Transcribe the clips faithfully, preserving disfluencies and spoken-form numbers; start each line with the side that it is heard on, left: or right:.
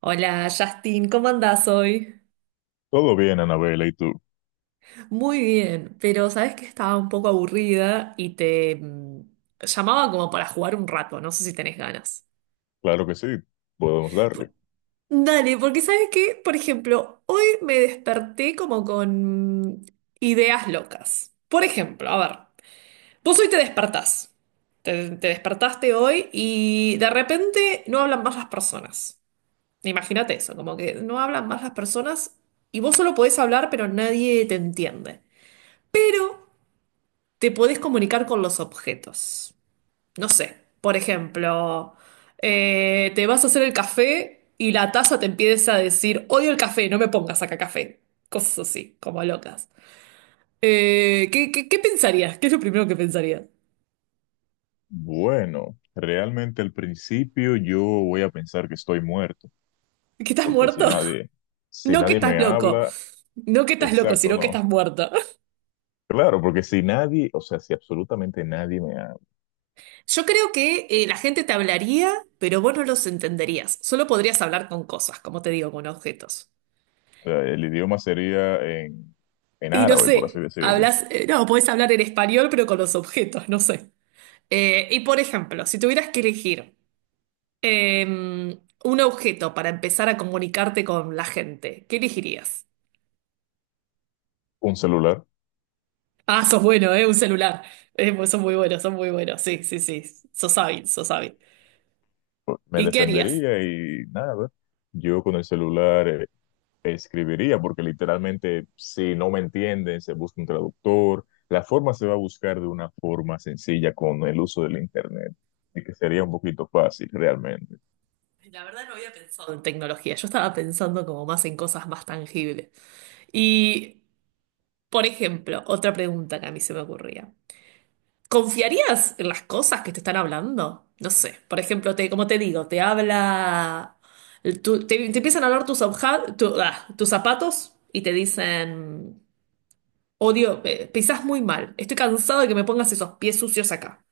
right: Hola Justin, ¿cómo andás hoy?
left: Todo bien, Anabela, ¿y tú?
right: Muy bien, pero sabes que estaba un poco aburrida y te mm, llamaba como para jugar un rato, no sé si tenés ganas.
left: Claro que sí, podemos
right: P-
left: darle.
right: Dale, porque sabes que, por ejemplo, hoy me desperté como con ideas locas. Por ejemplo, a ver, vos hoy te despertás, te, te despertaste hoy y de repente no hablan más las personas. Imagínate eso, como que no hablan más las personas y vos solo podés hablar, pero nadie te entiende. Pero te podés comunicar con los objetos. No sé, por ejemplo, eh, te vas a hacer el café y la taza te empieza a decir, odio el café, no me pongas acá café. Cosas así, como locas. Eh, ¿qué, qué, qué pensarías? ¿Qué es lo primero que pensarías?
left: Bueno, realmente al principio yo voy a pensar que estoy muerto,
right: ¿Que estás
left: porque si
right: muerto?
left: nadie, si
right: No que
left: nadie
right: estás
left: me
right: loco.
left: habla,
right: No que estás loco,
left: exacto,
right: sino que
left: no.
right: estás muerto.
left: Claro, porque si nadie, o sea, si absolutamente nadie me habla,
right: Yo creo que eh, la gente te hablaría, pero vos no los entenderías. Solo podrías hablar con cosas, como te digo, con objetos.
left: o sea, el idioma sería en, en
right: Y no
left: árabe, por así
right: sé,
left: decirlo.
right: hablas, eh, no, podés hablar en español, pero con los objetos, no sé. Eh, y por ejemplo, si tuvieras que elegir eh, un objeto para empezar a comunicarte con la gente, ¿qué elegirías?
left: Un celular,
right: Ah, sos bueno, ¿eh? Un celular. Eh, pues son muy buenos, son muy buenos. Sí, sí, sí. Sos hábil, sos hábil.
left: pues, me
right: ¿Y qué harías?
left: defendería y nada, yo con el celular escribiría, porque literalmente si no me entienden, se busca un traductor, la forma se va a buscar de una forma sencilla con el uso del Internet, y que sería un poquito fácil realmente.
right: La verdad no había pensado en tecnología. Yo estaba pensando como más en cosas más tangibles. Y, por ejemplo, otra pregunta que a mí se me ocurría. ¿Confiarías en las cosas que te están hablando? No sé, por ejemplo, te, como te digo, te habla, tu- te, te empiezan a hablar tus, obja- tu- ah, tus zapatos y te dicen, odio, eh, pisás muy mal, estoy cansado de que me pongas esos pies sucios acá.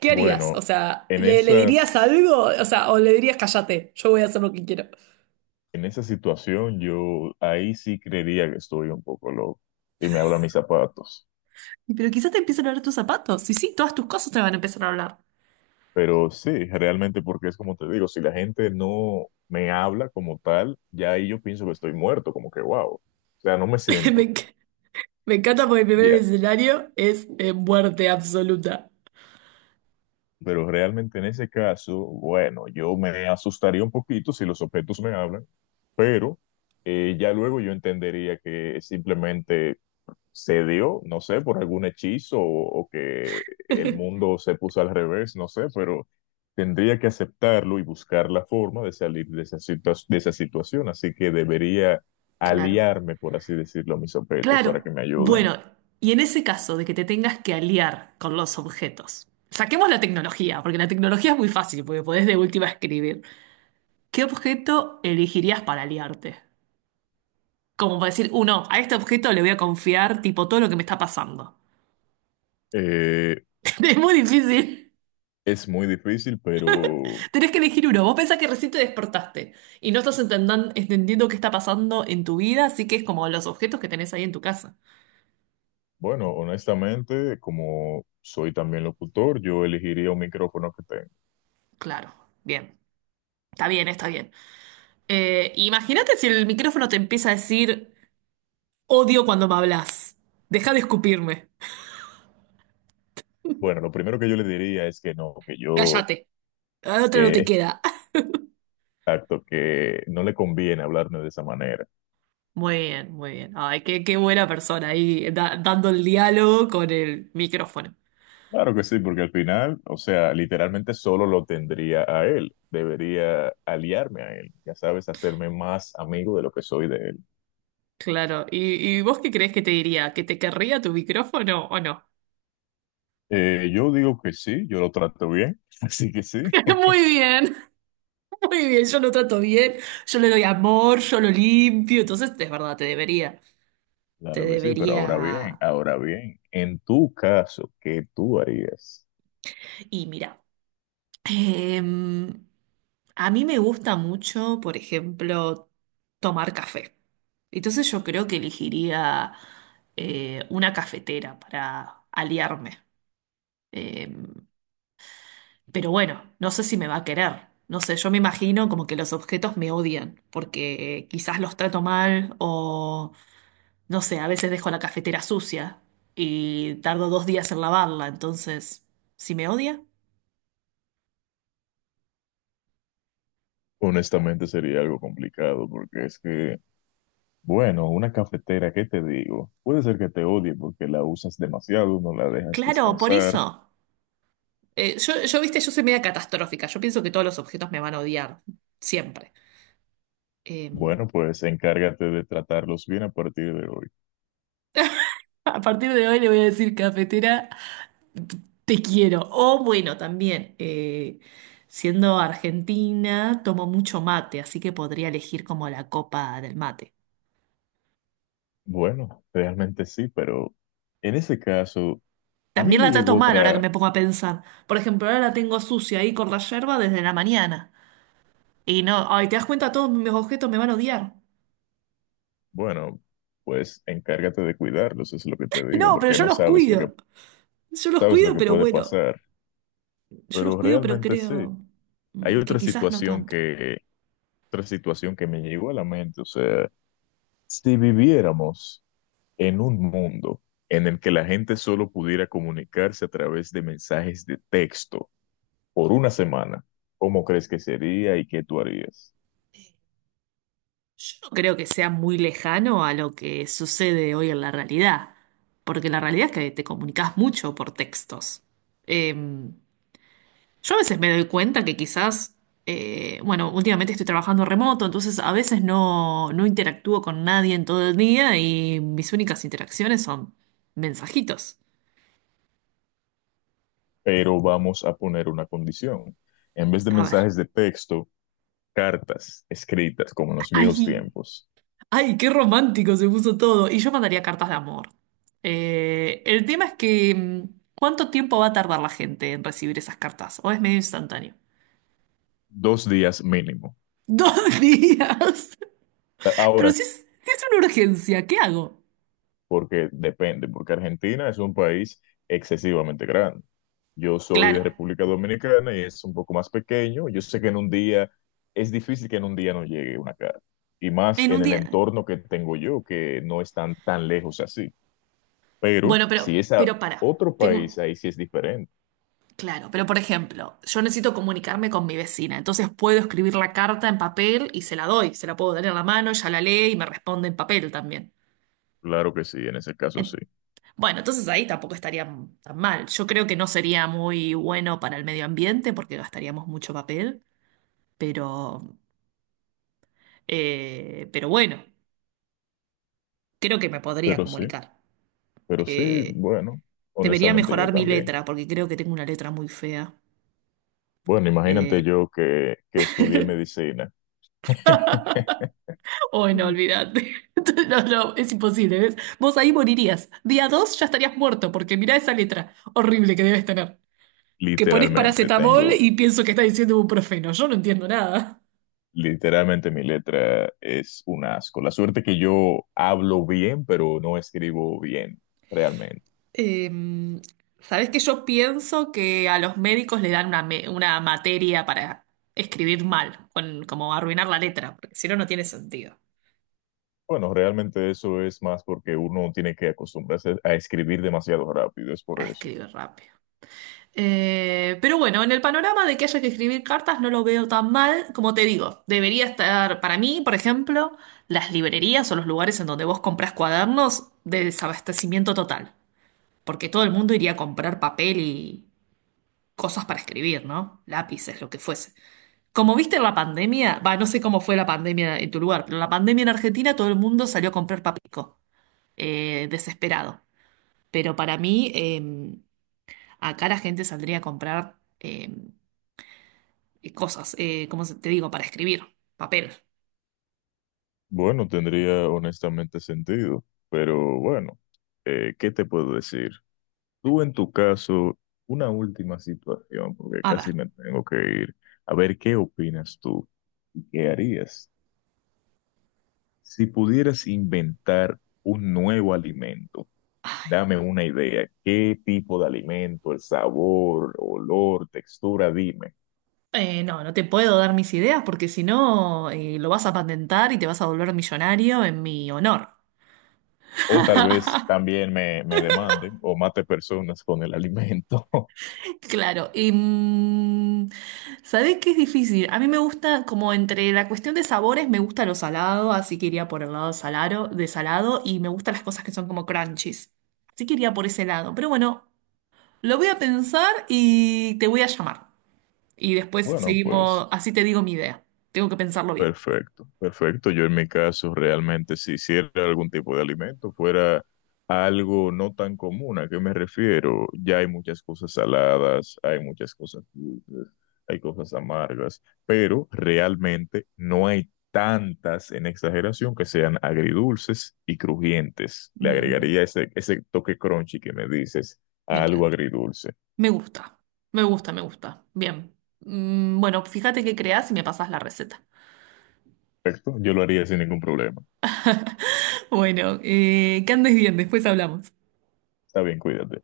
right: ¿Qué harías? O
left: Bueno,
right: sea,
left: en
right: ¿le, le dirías
left: esas,
right: algo? O sea, o le dirías, cállate, yo voy a hacer lo que quiero.
left: en esa situación yo ahí sí creería que estoy un poco loco y me hablan mis zapatos.
right: Pero quizás te empiezan a hablar tus zapatos. Y sí, todas tus cosas te van a empezar a hablar.
left: Pero sí, realmente porque es como te digo, si la gente no me habla como tal, ya ahí yo pienso que estoy muerto, como que wow. O sea, no me
right: Me,
left: siento.
right: enc- Me encanta porque el primer
left: Ya.
right: escenario es eh, muerte absoluta.
left: Pero realmente en ese caso, bueno, yo me asustaría un poquito si los objetos me hablan, pero eh, ya luego yo entendería que simplemente se dio, no sé, por algún hechizo o, o que el mundo se puso al revés, no sé, pero tendría que aceptarlo y buscar la forma de salir de esa situa- de esa situación. Así que debería
right: Claro.
left: aliarme, por así decirlo, a mis objetos para que
right: Claro.
left: me ayuden.
right: Bueno, y en ese caso de que te tengas que aliar con los objetos, saquemos la tecnología, porque la tecnología es muy fácil, porque podés de última escribir. ¿Qué objeto elegirías para aliarte? Como para decir, uno, a este objeto le voy a confiar, tipo, todo lo que me está pasando.
left: Eh,
right: Es muy difícil.
left: es muy difícil, pero...
right: Tenés que elegir uno. Vos pensás que recién te despertaste y no estás entendan- entendiendo qué está pasando en tu vida, así que es como los objetos que tenés ahí en tu casa.
left: Bueno, honestamente, como soy también locutor, yo elegiría un micrófono que tengo.
right: Claro, bien. Está bien, está bien. Eh, imagínate si el micrófono te empieza a decir, odio cuando me hablas. Deja de escupirme.
left: Bueno, lo primero que yo le diría es que no, que yo,
right: Cállate. La otra no te
left: que,
right: queda.
left: exacto, que no le conviene hablarme de esa manera.
right: Muy bien, muy bien. Ay, qué, qué buena persona ahí da- dando el diálogo con el micrófono.
left: Claro que sí, porque al final, o sea, literalmente solo lo tendría a él. Debería aliarme a él, ya sabes, hacerme más amigo de lo que soy de él.
right: Claro. ¿Y, y vos qué crees que te diría? ¿Que te querría tu micrófono o no?
left: Eh, yo digo que sí, yo lo trato bien, así que sí.
right: Muy bien, muy bien. Yo lo trato bien, yo le doy amor, yo lo limpio. Entonces, es verdad, te debería. Te
left: Claro que sí, pero ahora bien,
right: debería.
left: ahora bien, en tu caso, ¿qué tú harías?
right: Y mira. Em, a mí me gusta mucho, por ejemplo, tomar café. Entonces yo creo que elegiría eh, una cafetera para aliarme. Em, pero bueno, no sé si me va a querer. No sé, yo me imagino como que los objetos me odian, porque quizás los trato mal o, no sé, a veces dejo la cafetera sucia y tardo dos días en lavarla. Entonces, ¿si me odia?
left: Honestamente sería algo complicado porque es que, bueno, una cafetera, ¿qué te digo? Puede ser que te odie porque la usas demasiado, no la dejas
right: Claro, por
left: descansar.
right: eso. Eh, yo, yo, viste, yo soy media catastrófica. Yo pienso que todos los objetos me van a odiar, siempre. Eh,
left: Bueno, pues encárgate de tratarlos bien a partir de hoy.
right: A partir de hoy le voy a decir cafetera, te quiero. O bueno, también, eh, siendo argentina, tomo mucho mate, así que podría elegir como la copa del mate.
left: Bueno, realmente sí, pero en ese caso, a mí
right: También
left: me
right: la trato
left: llegó
right: mal ahora que
left: otra,
right: me pongo a pensar. Por ejemplo, ahora la tengo sucia ahí con la yerba desde la mañana. Y no, ay, ¿te das cuenta? Todos mis objetos me van a odiar.
left: bueno, pues encárgate de cuidarlos, es lo que te digo,
right: No, pero
left: porque
right: yo
left: no
right: los
left: sabes lo que,
right: cuido. Yo los
left: sabes lo
right: cuido,
left: que
right: pero
left: puede
right: bueno.
left: pasar.
right: Yo los
left: Pero
right: cuido, pero
left: realmente sí.
right: creo
left: Hay
right: mm, que
left: otra
right: quizás no
left: situación
right: tanto.
left: que, otra situación que me llegó a la mente, o sea. Si viviéramos en un mundo en el que la gente solo pudiera comunicarse a través de mensajes de texto por una semana, ¿cómo crees que sería y qué tú harías?
right: Yo no creo que sea muy lejano a lo que sucede hoy en la realidad, porque la realidad es que te comunicas mucho por textos. Eh, yo a veces me doy cuenta que quizás, eh, bueno, últimamente estoy trabajando remoto, entonces a veces no, no interactúo con nadie en todo el día y mis únicas interacciones son mensajitos.
left: Pero vamos a poner una condición. En vez de
right: A ver,
left: mensajes de texto, cartas escritas como en los viejos
right: ay,
left: tiempos,
right: ay, qué romántico se puso todo. Y yo mandaría cartas de amor. Eh, el tema es que, mm, ¿cuánto tiempo va a tardar la gente en recibir esas cartas? ¿O es medio instantáneo?
left: dos días mínimo.
right: Dos días. Pero
left: Ahora.
right: si es, si es una urgencia, ¿qué hago?
left: Porque depende, porque Argentina es un país excesivamente grande. Yo soy
right: Claro,
left: de República Dominicana y es un poco más pequeño. Yo sé que en un día es difícil que en un día no llegue una carta, y más
right: en un
left: en el
right: día.
left: entorno que tengo yo, que no están tan lejos así. Pero
right: Bueno, pero,
left: si es a
right: pero para.
left: otro país,
right: Tengo.
left: ahí sí es diferente.
right: Claro, pero por ejemplo, yo necesito comunicarme con mi vecina, entonces puedo escribir la carta en papel y se la doy, se la puedo dar en la mano, ella la lee y me responde en papel también.
left: Claro que sí, en ese caso sí.
right: Bueno, entonces ahí tampoco estaría tan mal. Yo creo que no sería muy bueno para el medio ambiente porque gastaríamos mucho papel, pero, eh, pero bueno, creo que me podría
left: Pero sí,
right: comunicar.
left: pero sí,
right: Eh,
left: bueno,
right: Debería
left: honestamente yo
right: mejorar mi
left: también.
right: letra porque creo que tengo una letra muy fea.
left: Bueno, imagínate
right: Eh,
left: yo que, que estudié medicina.
right: oh, no, olvídate. No, no, es imposible, ¿ves? Vos ahí morirías. Día dos ya estarías muerto porque mirá esa letra horrible que debes tener. Que pones
left: Literalmente,
right: paracetamol
left: tengo
right: y pienso que estás diciendo profeno. Yo no entiendo nada.
left: Literalmente mi letra es un asco. La suerte que yo hablo bien, pero no escribo bien, realmente.
right: Em, sabes que yo pienso que a los médicos le dan una, me- una materia para escribir mal, con, como arruinar la letra, porque si no, no tiene sentido
left: Bueno, realmente eso es más porque uno tiene que acostumbrarse a escribir demasiado rápido, es
right: a
left: por eso.
right: escribir rápido. Eh, pero bueno, en el panorama de que haya que escribir cartas no lo veo tan mal, como te digo, debería estar para mí, por ejemplo, las librerías o los lugares en donde vos comprás cuadernos de desabastecimiento total, porque todo el mundo iría a comprar papel y cosas para escribir, ¿no? Lápices, lo que fuese. Como viste en la pandemia, va, no sé cómo fue la pandemia en tu lugar, pero la pandemia en Argentina todo el mundo salió a comprar papico, eh, desesperado. Pero para mí, eh, acá la gente saldría a comprar eh, cosas, eh, ¿cómo se- te digo? Para escribir, papel.
left: Bueno, tendría honestamente sentido, pero bueno, eh, ¿qué te puedo decir? Tú en tu caso, una última situación, porque
right: A ver,
left: casi me tengo que ir. A ver, ¿qué opinas tú? ¿Y qué harías? Si pudieras inventar un nuevo alimento, dame una idea. ¿Qué tipo de alimento, el sabor, olor, textura? Dime.
right: eh, no, no te puedo dar mis ideas porque si no, eh, lo vas a patentar y te vas a volver millonario en mi honor.
left: O tal vez también me, me demanden o mate personas con el alimento.
right: Claro, y mm, ¿sabés qué es difícil? A mí me gusta, como entre la cuestión de sabores, me gusta lo salado, así que iría por el lado salado, de salado, y me gustan las cosas que son como crunchies. Así que iría por ese lado. Pero bueno, lo voy a pensar y te voy a llamar. Y después
left: Bueno, pues
right: seguimos, así te digo mi idea. Tengo que pensarlo bien.
left: perfecto, perfecto. Yo en mi caso realmente si hiciera algún tipo de alimento fuera algo no tan común. ¿A qué me refiero? Ya hay muchas cosas saladas, hay muchas cosas dulces, hay cosas amargas, pero realmente no hay tantas en exageración que sean agridulces y crujientes. Le
right: Mm,
left: agregaría ese, ese, toque crunchy que me dices
right: me
left: a algo
right: encanta.
left: agridulce.
right: Me gusta, me gusta, me gusta. Bien. Mm, bueno, fíjate qué creas y me pasas la receta.
left: Perfecto, yo lo haría sin ningún problema.
right: Bueno, eh, que andes bien, después hablamos.
left: Está bien, cuídate.